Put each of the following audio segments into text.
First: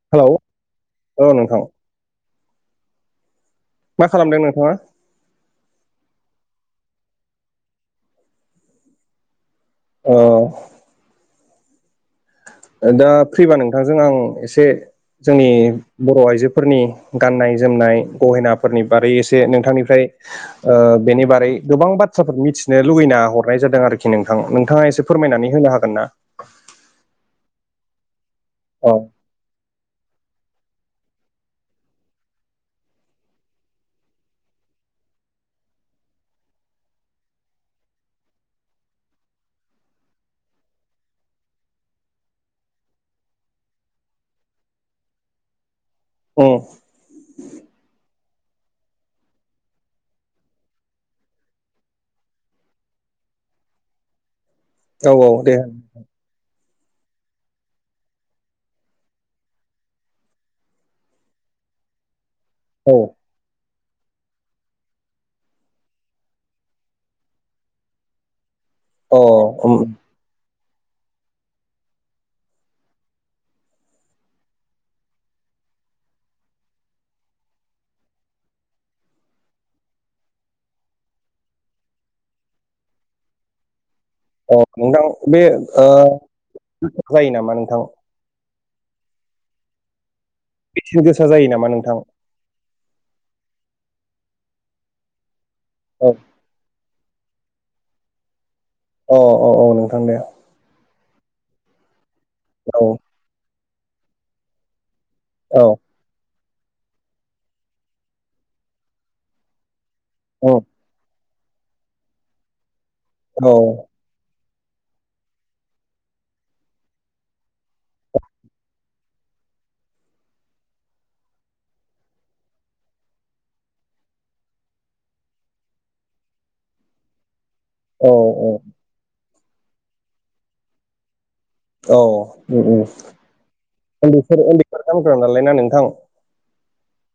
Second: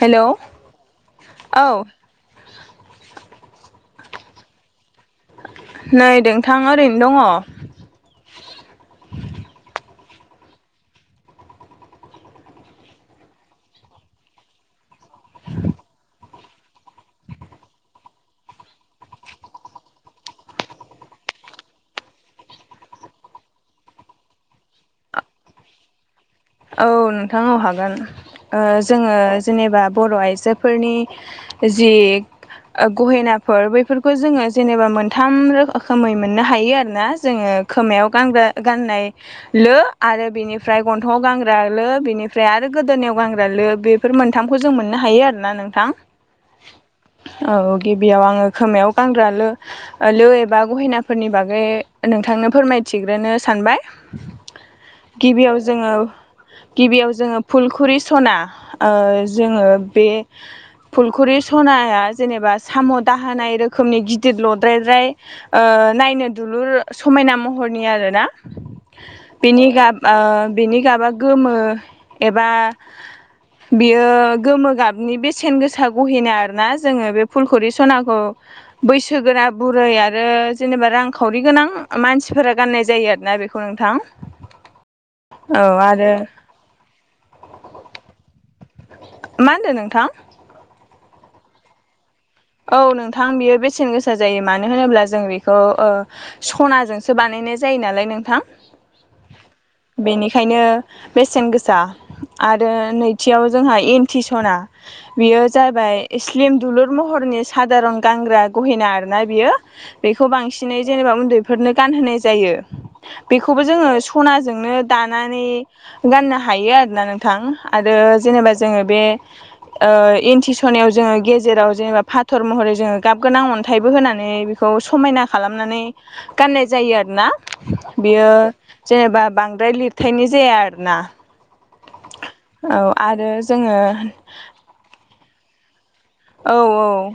Hello औ। मा खालामदों नोंथाङा? नै नोंथां ओरैनो दङ। अह। ओ दा फ्रिबा नोंथांजों आं एसे जोंनि बर' आइजोफोरनि गाननाय जोमनाय गहेनाफोरनि बारै एसे नोंथांनिफ्राय ओ बेनि बारै गोबां बाथ्राफोरखौ मिथिनो लुगैना हरनाय जादों आरोखि नोंथां नोंथाङा एसे फोरमायनानै होनो हागोन ना? औ नोंथां औ हागोन ओ औ जोङो जेनेबा बर' आइजोफोरनि जि ओ गहेनाफोर बैफोरखौ जोङो जेनेबा मोनथाम रोखोमै मोननो हायो आरोना जोङो खोमायाव गानग्रा गाननाय लो आरो बिनिफ्राय गनथंआव गान ग्रा लो बिनिफ्राय आरो गोदोनायाव गानग्रा लो बेफोर मोनथामखौ जों मोननो हायो आरोना नोंथां। ओम। औ गिबियाव आङो खोमायाव गानग्रा लो लो एबा गहेनाफोरनि बागै नोंथांनो फोरमायथिग्रोनो सानबाय। औ औ दे गिबियाव जोङो गिबियाव जोङो फुलखुरि सना ओ जोङो बे फुलखुरि सनाया जेनेबा साम' औ दाहोनाय रोखोमनि गिदिर लद्रायद्राय ओ नायनो दुलुर समायना महरनि आरोना। अ बिनि उम गाब ओ बिनि गाबा गोमो एबा बियो गोमो गाबनि बेसेन गोसा गहेना आरोना जोङो बे फुलखुरि सनाखौ बैसोगोरा बुरै आरो जेनेबा रांखावरि गोनां मानसिफोरा गाननाय जायो आरोना बेखौ। खौ नोंथां। औ नोंथां बे औ ओ आरो जायो नामा नोंथां? मा होनदों नोंथां? बेसेन गोसा जायो नामा नोंथां? औ नोंथां बेयो बेसेन गोसा जायो मानो होनोब्ला जों बेखौ ओ औ सनाजों सो बानायनाय जायो नालाय नोंथां अ अ औ नोंथां दे बेनिखायनो बेसेन गोसा आरो औ नैथियाव जोंहा एन्टि सना बेयो औ जाबाय स्लिम दुलुर महरनि सादारन गानग्रा गहेना आरोना बियो। बेखौ उम बांसिनै जेनबा उन्दैफोरनो गानहोनाय जायो औ बेखौबो जोङो सनाजोंनो दानानै गाननो हायो आरोना नोंथां आरो जेनेबा जोङो बे ओ इन्थि स'नायाव जोङो गेजेराव जेनेबा फाथर महरै जोङो गाब गोनां अन्थाइबो होनानै बेखौ समायना खालामनानै गाननाय जायो आरो ना। औ बियो औ जेनेबा बांद्राय लिरथायनि जाया आरोना। औ औ आरो जोङो औ उन्दैफोर उन्दैफोर गानग्रा नालाय ना नोंथां। औ औ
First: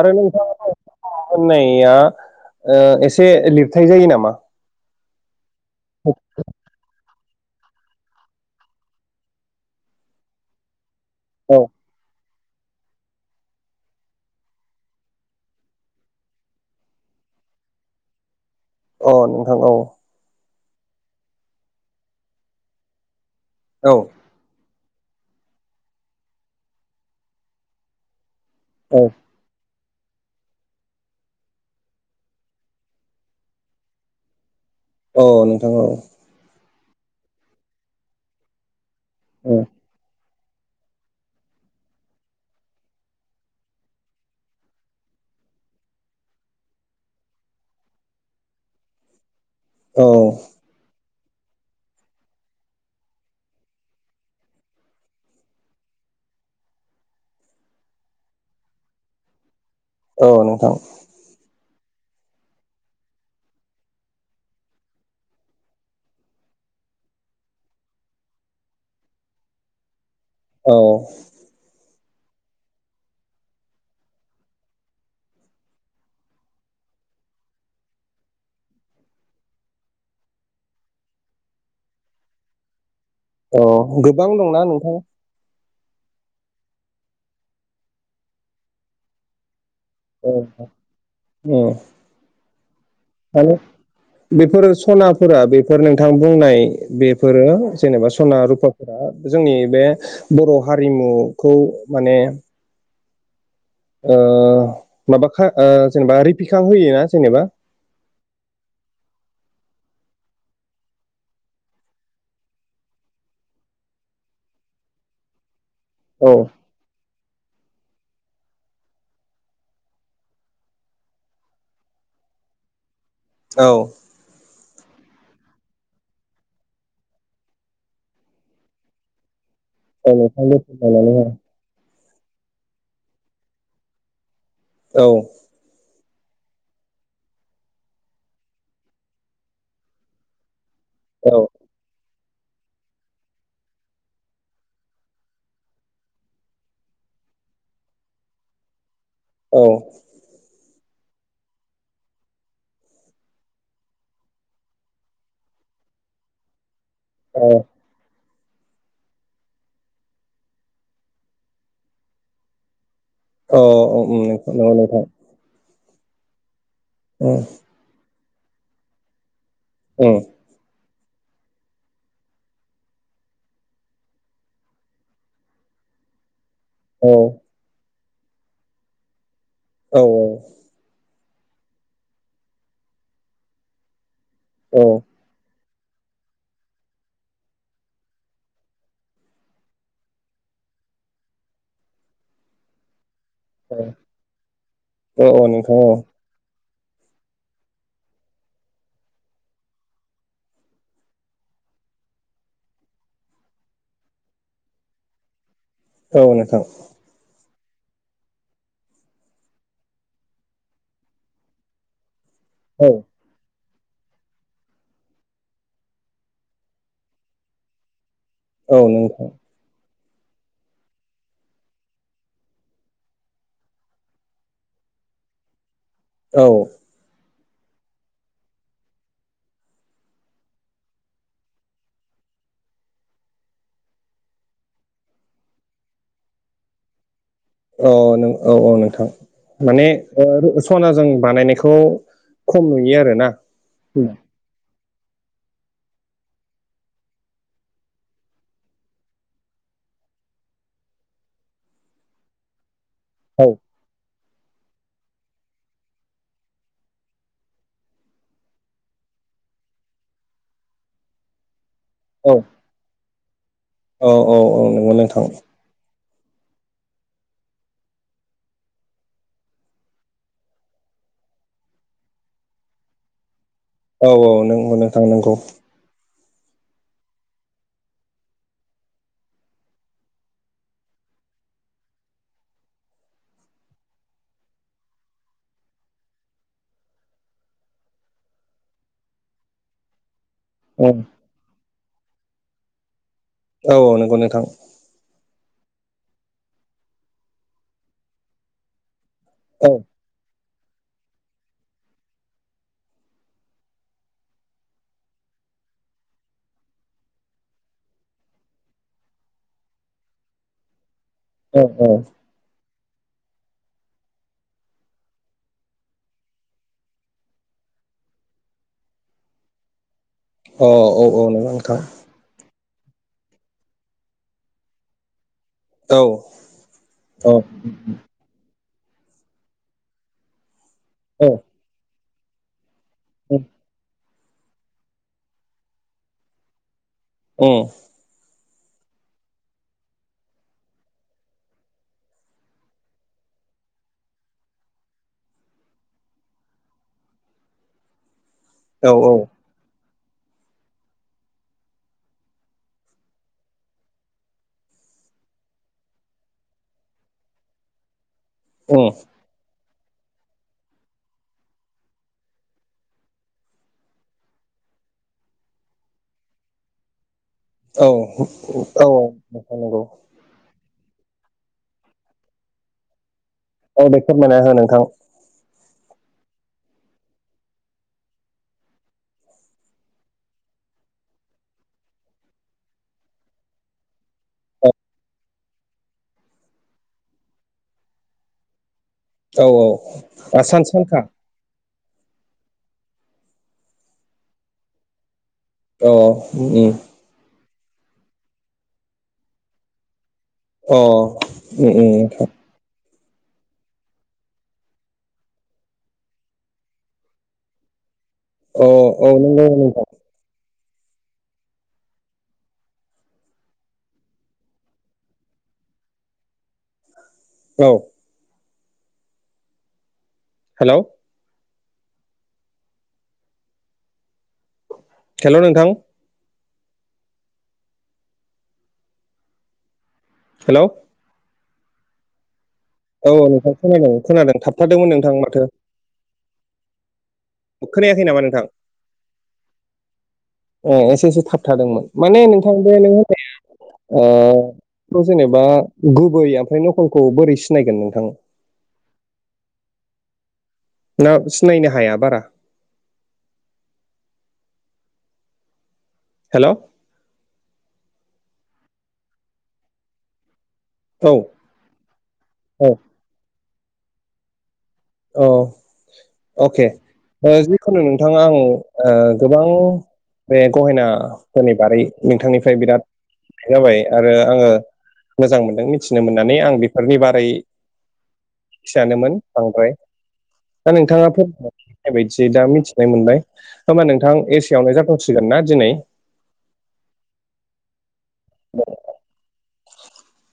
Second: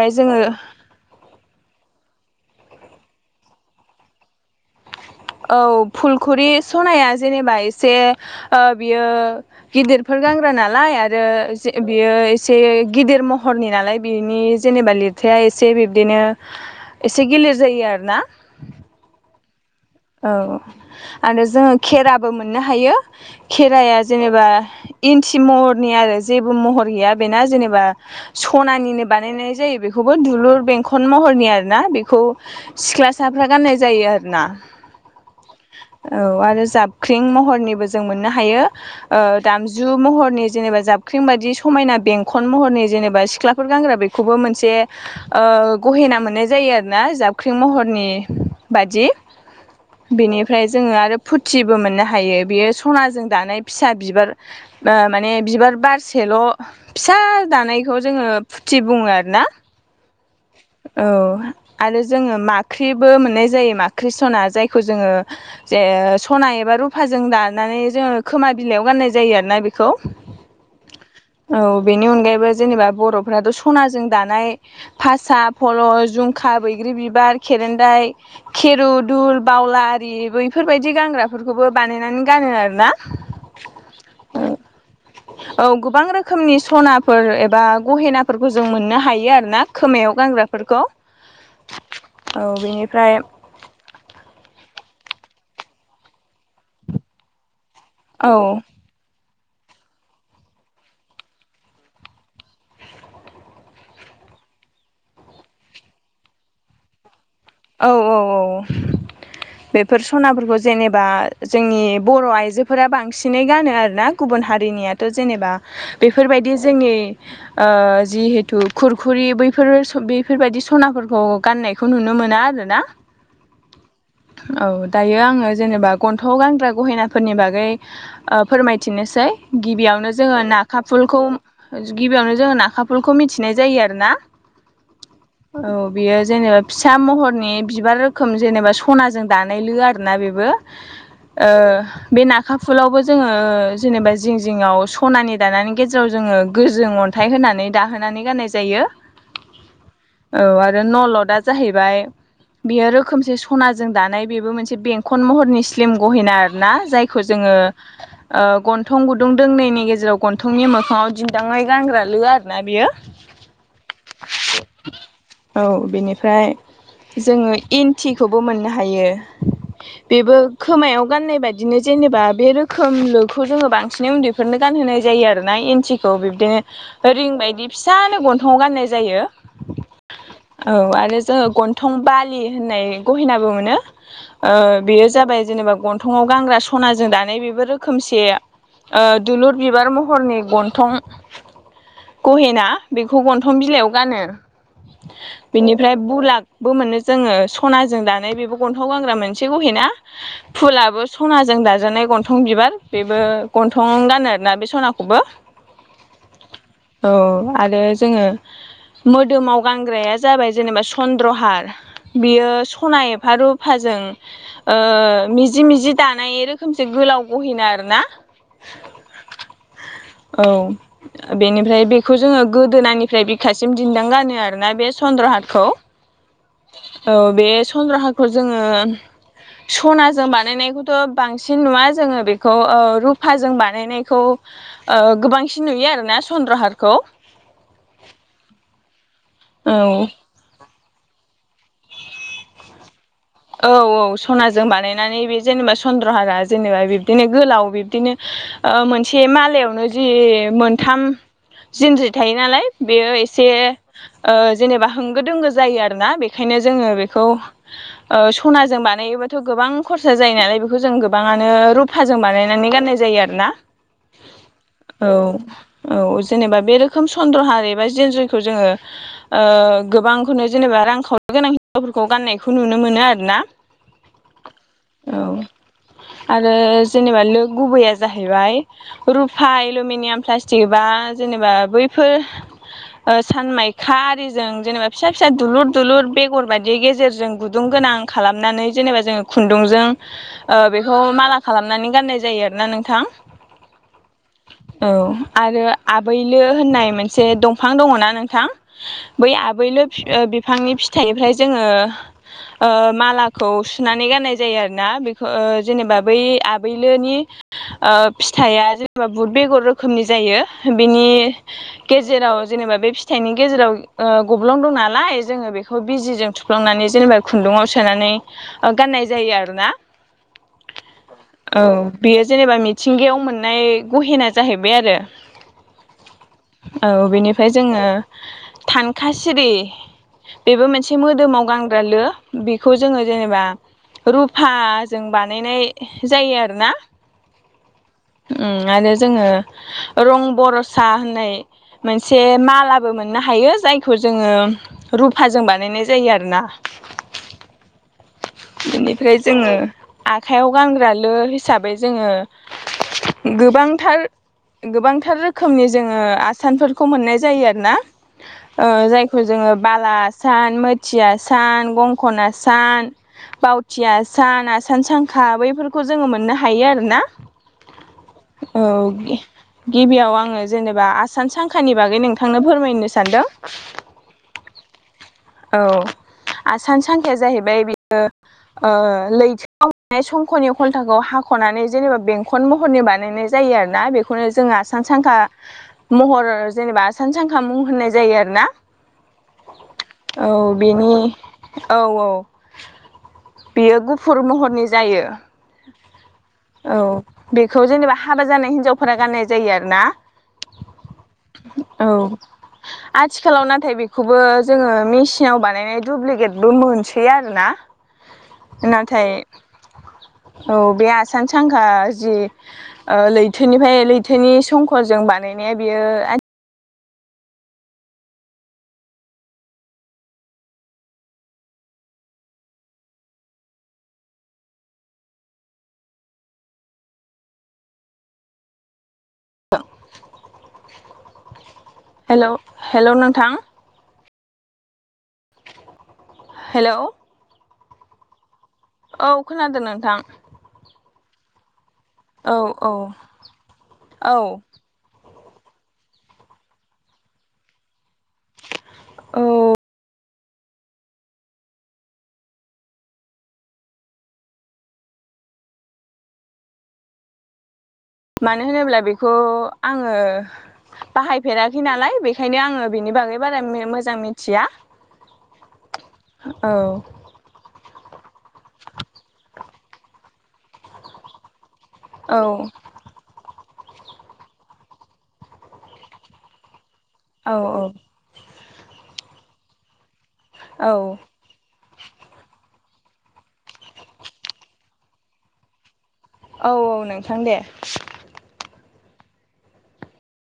आरो जोङो नोंथाङा [unintelligible] होननाया एसे लिरथाय जायो नामा? औ फुलखुरि सनाया जेनबा एसे बियो गिदिरफोर गानग्रा नालाय औ [inaudible] बियो एसे गिदिर महरनि नालाय बिनि जेनबा लिरथाया एसे बिब्दिनो एसे गिलिर जायो आरो ना। अ नोंथां औ। औ आरो जोङो खेराबो मोननो हायो औ खेराया जेनबा बा इन्थि महरनि आरो जेबो महर गैया बेना जेनबा औ सनानिनो बानायनाय जायो बेखौ। बेखौबो दुलुर बेंखन महरनि आरोना बेखौ सिख्लासाफ्रा गाननाय जायो आरोना अ नोंथां औ। औ आरो जाबख्रिं महरनिबो जों मोननो हायो ओ दामजु दामजु महरनि जेनेबा जाबख्रिं बादि समायना बेंखन महरनि जेनेबा सिख्लाफोर गानग्रा बेखौबो मोनसे ओ गहेना मोननाय जायोना आरोना जाबख्रिं महरनि बादि। औ बेनिफ्राय जोङो आरो फुथिबो मोननो हायो बेयो सनाजों दानाय फिसा बिबार माने बिबार बारसेल' फिसा दानायखौ जोङो फुथि बुङो आरो ना। औ नोंथां। औ आरो जोङो माख्रिबो मोननाय जायो माख्रि सना जायखौ जोङो जे सना एबा रुफाजों दानानै जोङो खोमा बिलाइयाव गाननाय जायो आरोना बेखौ। औ औ बेनि अनगायैबो जेनेबा बर'फ्राथ' सनाजों दानाय फासा, फल, जुमखा, बैग्रि बिबार, खेरेन्दाय, खेरुदुल, बावल, आरि बैफोरबायदि गानग्राफोरखौबो बानायनानै गानो आरो ना। औ गोबां दंना नोंथां। औ गोबां रोखोमनि सनाफोर एबा गहेनाफोरखौ जों मोननो हायो आरोना। खोमायाव औ गानग्राफोरखौ उम औ बेनिफ्राय बेफोरो सनाफोरा बेफोर नोंथां बुंनाय बेफोरो जेनबा औ सना रुपा जोंनि बे बर' हारिमुखौ माने ओ माबा खा जेनेबा रिपिखां होयोना जेनेबा औ औ औ औ बेफोर सनाफोरखौ जेनेबा जोंनि बर' आइजोफोरा बांसिनै गानो आरोना गुबुन हारिनियाथ' जेनेबा औ बेफोरबायदि जोंनि ओ जिहेथु खुरखुरि बैफोर बेफोरबायदि सनाफोरखौ गाननायखौ नुनो मोनो ना आरो ना औ औ दायो आङो जेनेबा गन्थंआव गानग्रा गहेनाफोरनि बागै फोरमायथिनोसै औ गिबियावनो जोङो नोंथां जोथोन नाखा लानानै फुलखौ हो गिबियावनो जोङो नाखाफुलखौ मिथिनाय जायो आरो ना औ औ बियो जेनेबा फिसा महरनि बिबार रोखोम जेनेबा सनाजों दानाय लो आरोना बेबो औ ओ बे नाखा फुलावबो जोङो जेनेबा जिं जिङआव सनानि दानानै गेजेराव जोङो गोजों अन थाय होनानै दाहोनानै गाननाय जायो। औ औ आरो नलदा जाहैबाय बेयो रोखोमसे सनाजों दानाय बेबो मोनसे बेंखन महरनि स्लिम गहेना आर ना जाय खौ जोङो [inaudible] ओ गन्थं गुदुं दोंनैनायनि गेजेराव गन्थंनि मोखाङाव दिन्दाङै गानग्रा लो आरो ना बियो औ औ [unintelligible] नंगौ नोंथां औ बेनिफ्राय उम जोङो इन्थिखौबो मोननो हायो उम बेबो खोमायाव गाननाय बाददिनो जेनेबा बे रोखोमलखौ जोङो बांसिनै उन्दैफोरनो गानहोनाय जायो आरोना इन्थि स' औ बिब्दिनो रिं बायदि फिसानो गन्थं गाननाय जायो। औ औ औ आरो जोङो गन्थं बालि होननाय गहिनाबो मोनो ओ औ बेयो जाबाय जेनेबा गन्थंआव गानग्रा सनाजों दानाय बेबो रोखोमसे ओ दुलुर बिबार महरनि गन्थं गहेना बेखौ गन्थं बिलाइयाव गानो औ नोंथां बु लाखबो मोनो जोङो सनाजों दानाय बेबो गन्थाव गानग्रा मोनसे गहैना फुलाबो सनाजों दाजानाय गन्थं बिबार बेबो गन्थं गानो आरोना बे सनाखौबो औ नोंथां औ आरो जोङो मोदोमाव गानग्राया जाबाय जेनेबा चन्द्रहार बियो औ सना एफा रुफाजों मिजि मिजि दानाय रोखोमसो गोलाव बहिना आरो ना औ नोंथां औ बेनिफ्राय बेखौ जोङो गोदोनानिफ्राय बिखासिम दिन्दां गानो आरोना बे चन्द्रहाटखौ। औ औ बे संनद्रहारखौ जोङो सनाजों बानायनायखौथ' बांसिन नुवा जोङो बेखौ ओ रुफाजों बानायनायखौ ओ गोबांसिन नुयो आरोना सनद्रहारखौ औ नों औ औ नोंथां औ माने ओ सना जों बानायनायखौ खम नुयो आरो ना औ औ सनाजों बानायनानै बे जेनेबा चन्द्रहारा जेनेबा बिबदिनो गोलाव बिब्दिनो ओ मोनसे मालायावनो जि मोनथाम जिनज्रि थायो नालाय बेयो औ एसे ओ जेनेबा होंगो दोंगो जायो आरोना बेखायनो जोङो बेखौ ओ सनाजों बानायोबाथ' गोबां खरसा जायो नालाय बेखौ जों गोबांआनो रू रूफाजों औ बानायनानै गाननाय जायो आरोना औ नंगौ औ नोंथां औ जेनेबा बे रोखोम सन्द्रहार एबा जेनजयखौ जोङो ओ गोबांखौनो जेनेबा रांखावरनो गोनां हिन्जावफोरखौ गाननायखौ नुनो मोनो आरो ना। औ औ नों नों थां नांगौ। आरो जेनेबा लुगुबैया जाहैबाय रुफा एलमिनियाम प्लास्टिक बा जेनेबा बैफोर सानमायखा आरिजों जेनेबा फिसा फिसा दुलुर दुलुर बेगर बायदि गेजेरजों गुदुं गोनां खालामनानै जेनेबा जों खुन्दुंजों ओ औ बेखौ माला खालामनानै गाननाय जायो आरोना नोंथां। औ नंगौ नोंथां। औ आरो आबैलो होननाय मोनसे दंफां दङना नोंथां? बै औ आबैलो बि ओ बिफांनि फिथाइनिफ्राय जोङो ओ मालाखौ सुनानै गाननाय जायो आरोना बेखौ ओ जेनेबा ओ बै आबैलोनि ओ फिथाइया जेनेबा बुद बेगर रोखोमनि जायो बेनि औ औ गेजेराव जेनेबा बे फि थाइनि गेजेराव ओ गब्लं दं नालाय जोङो बेखौ बिजिजों थुफ्लांनानै जेनेबा खुन्दुङाव सोनानै ओ गाननाय जायो आरो ना अ औ औ नंगौ नोंथां। बेयो जेनेबा मिथिंगायाव मोननाय गहेना जाहैबाय आरो। औ औ बेनिफ्राय जोङो थानखा सिरि बेबो मोनसे औ मोदोमाव गानग्रा लो बेखौ जोङो औ जेनेबा रुफाजों बानायनाय जायो आरोना। अ। उम आरो जोङो रं बरसा होननाय मोनसे मालाबो मोननो हायो जायखौ जोङो रुफाजों बानायनाय जायो आरोना। औ बिनिफ्राय जोङो आखाइयाव गानग्रा लो हिसाबै जोङो गोबांथार गोबांथार रोखोमनि जोङो आसानफोरखौ मोननाय जायो आरो ना। ओ जायखौ जोङो बाला आसान, मोथि आसान, गंखन आसान, बावथि आसान, आसान सांखा बैफोरखौ जोङो मोननो हायो आरो ना। औ औ औग नोंथां नंगौ गिबियाव आङो जेनेबा आसान सांखानि बागै नोंथांनो फोरमायनो सानदों। औ दे फोरमायना हो नोंथां। औ आसान सांखाया जाहैबाय बियो ओ लैथोआव नाय संखनि खन्थाखौ हाखनानै जेनेबा बेंखन महरनि बानायनाय जायो आरोना बेखौ खौनो जों आसान सांखा महर जेनेबा सानसांखा मुं होननाय जायो आरो ना। औ औ औ सान बिनि सानखा औ औ। बियो गुफुर महरनि जायो अ औ। बेखौ जेनेबा हाबा जानाय हिन्जावफोरा गाननाय जायो आरो ना। अ औ। आथिखालाव नाथाय बेखौबो जोङो मेचिनाव बानायनाय दुुब्लिकेटबो मोनसै। गैया आरोना औ नाथाय। नंगौ नोंथां औ बे आसान सांखा जि। ओ लैथोनिफ्राय लैथोनि संखजों बानायनाया बियो आइ। औ हेलौ। हेलौ नोंथां‌ [inaudible] हेलौ। हेलौ हेलौ नोंथां। खोनादों खोनादों थाबथादोंमोन नोंथां माथो। हेलौ। खोनायाखै नामा नोंथां। औ खोनादों नोंथां। ओ एसे एसे थाबथादोंमोन माने औ नोंथां औ बे नोङो ओ। औ जेनेबा गुबै ओमफ्राय नखलखौ बोरै सिनायगोन नोंथां। औ। ना सिनायनो हाया बारा। हेल'। मानो होनोब्ला बेखौ आङो। बाहायफेराखै नालाय बेखायनो औ आङो बेनि बागै बारा मे मोजां मिथिया। औ औ अके ओ जिखुनु नोंथाङा आं ओ गोबां। बे गहेनाफोरनि बारै नोंथांनिफ्राय बिराद। जाबाय आरो आङो मोजां मोनदों मिथिनो मोननानै आं बे। फोरनि बारै औ फियानोमोन बांद्राय। औ दा नोंथाङा फोरमाय। नाय बायदियै दा मिथिनाय मोनबाय दा होनोमबा नोंथां एसे आवनो जाथ'सिगोन ना दिनै। औ औ नोंथां दे। [unintelligible]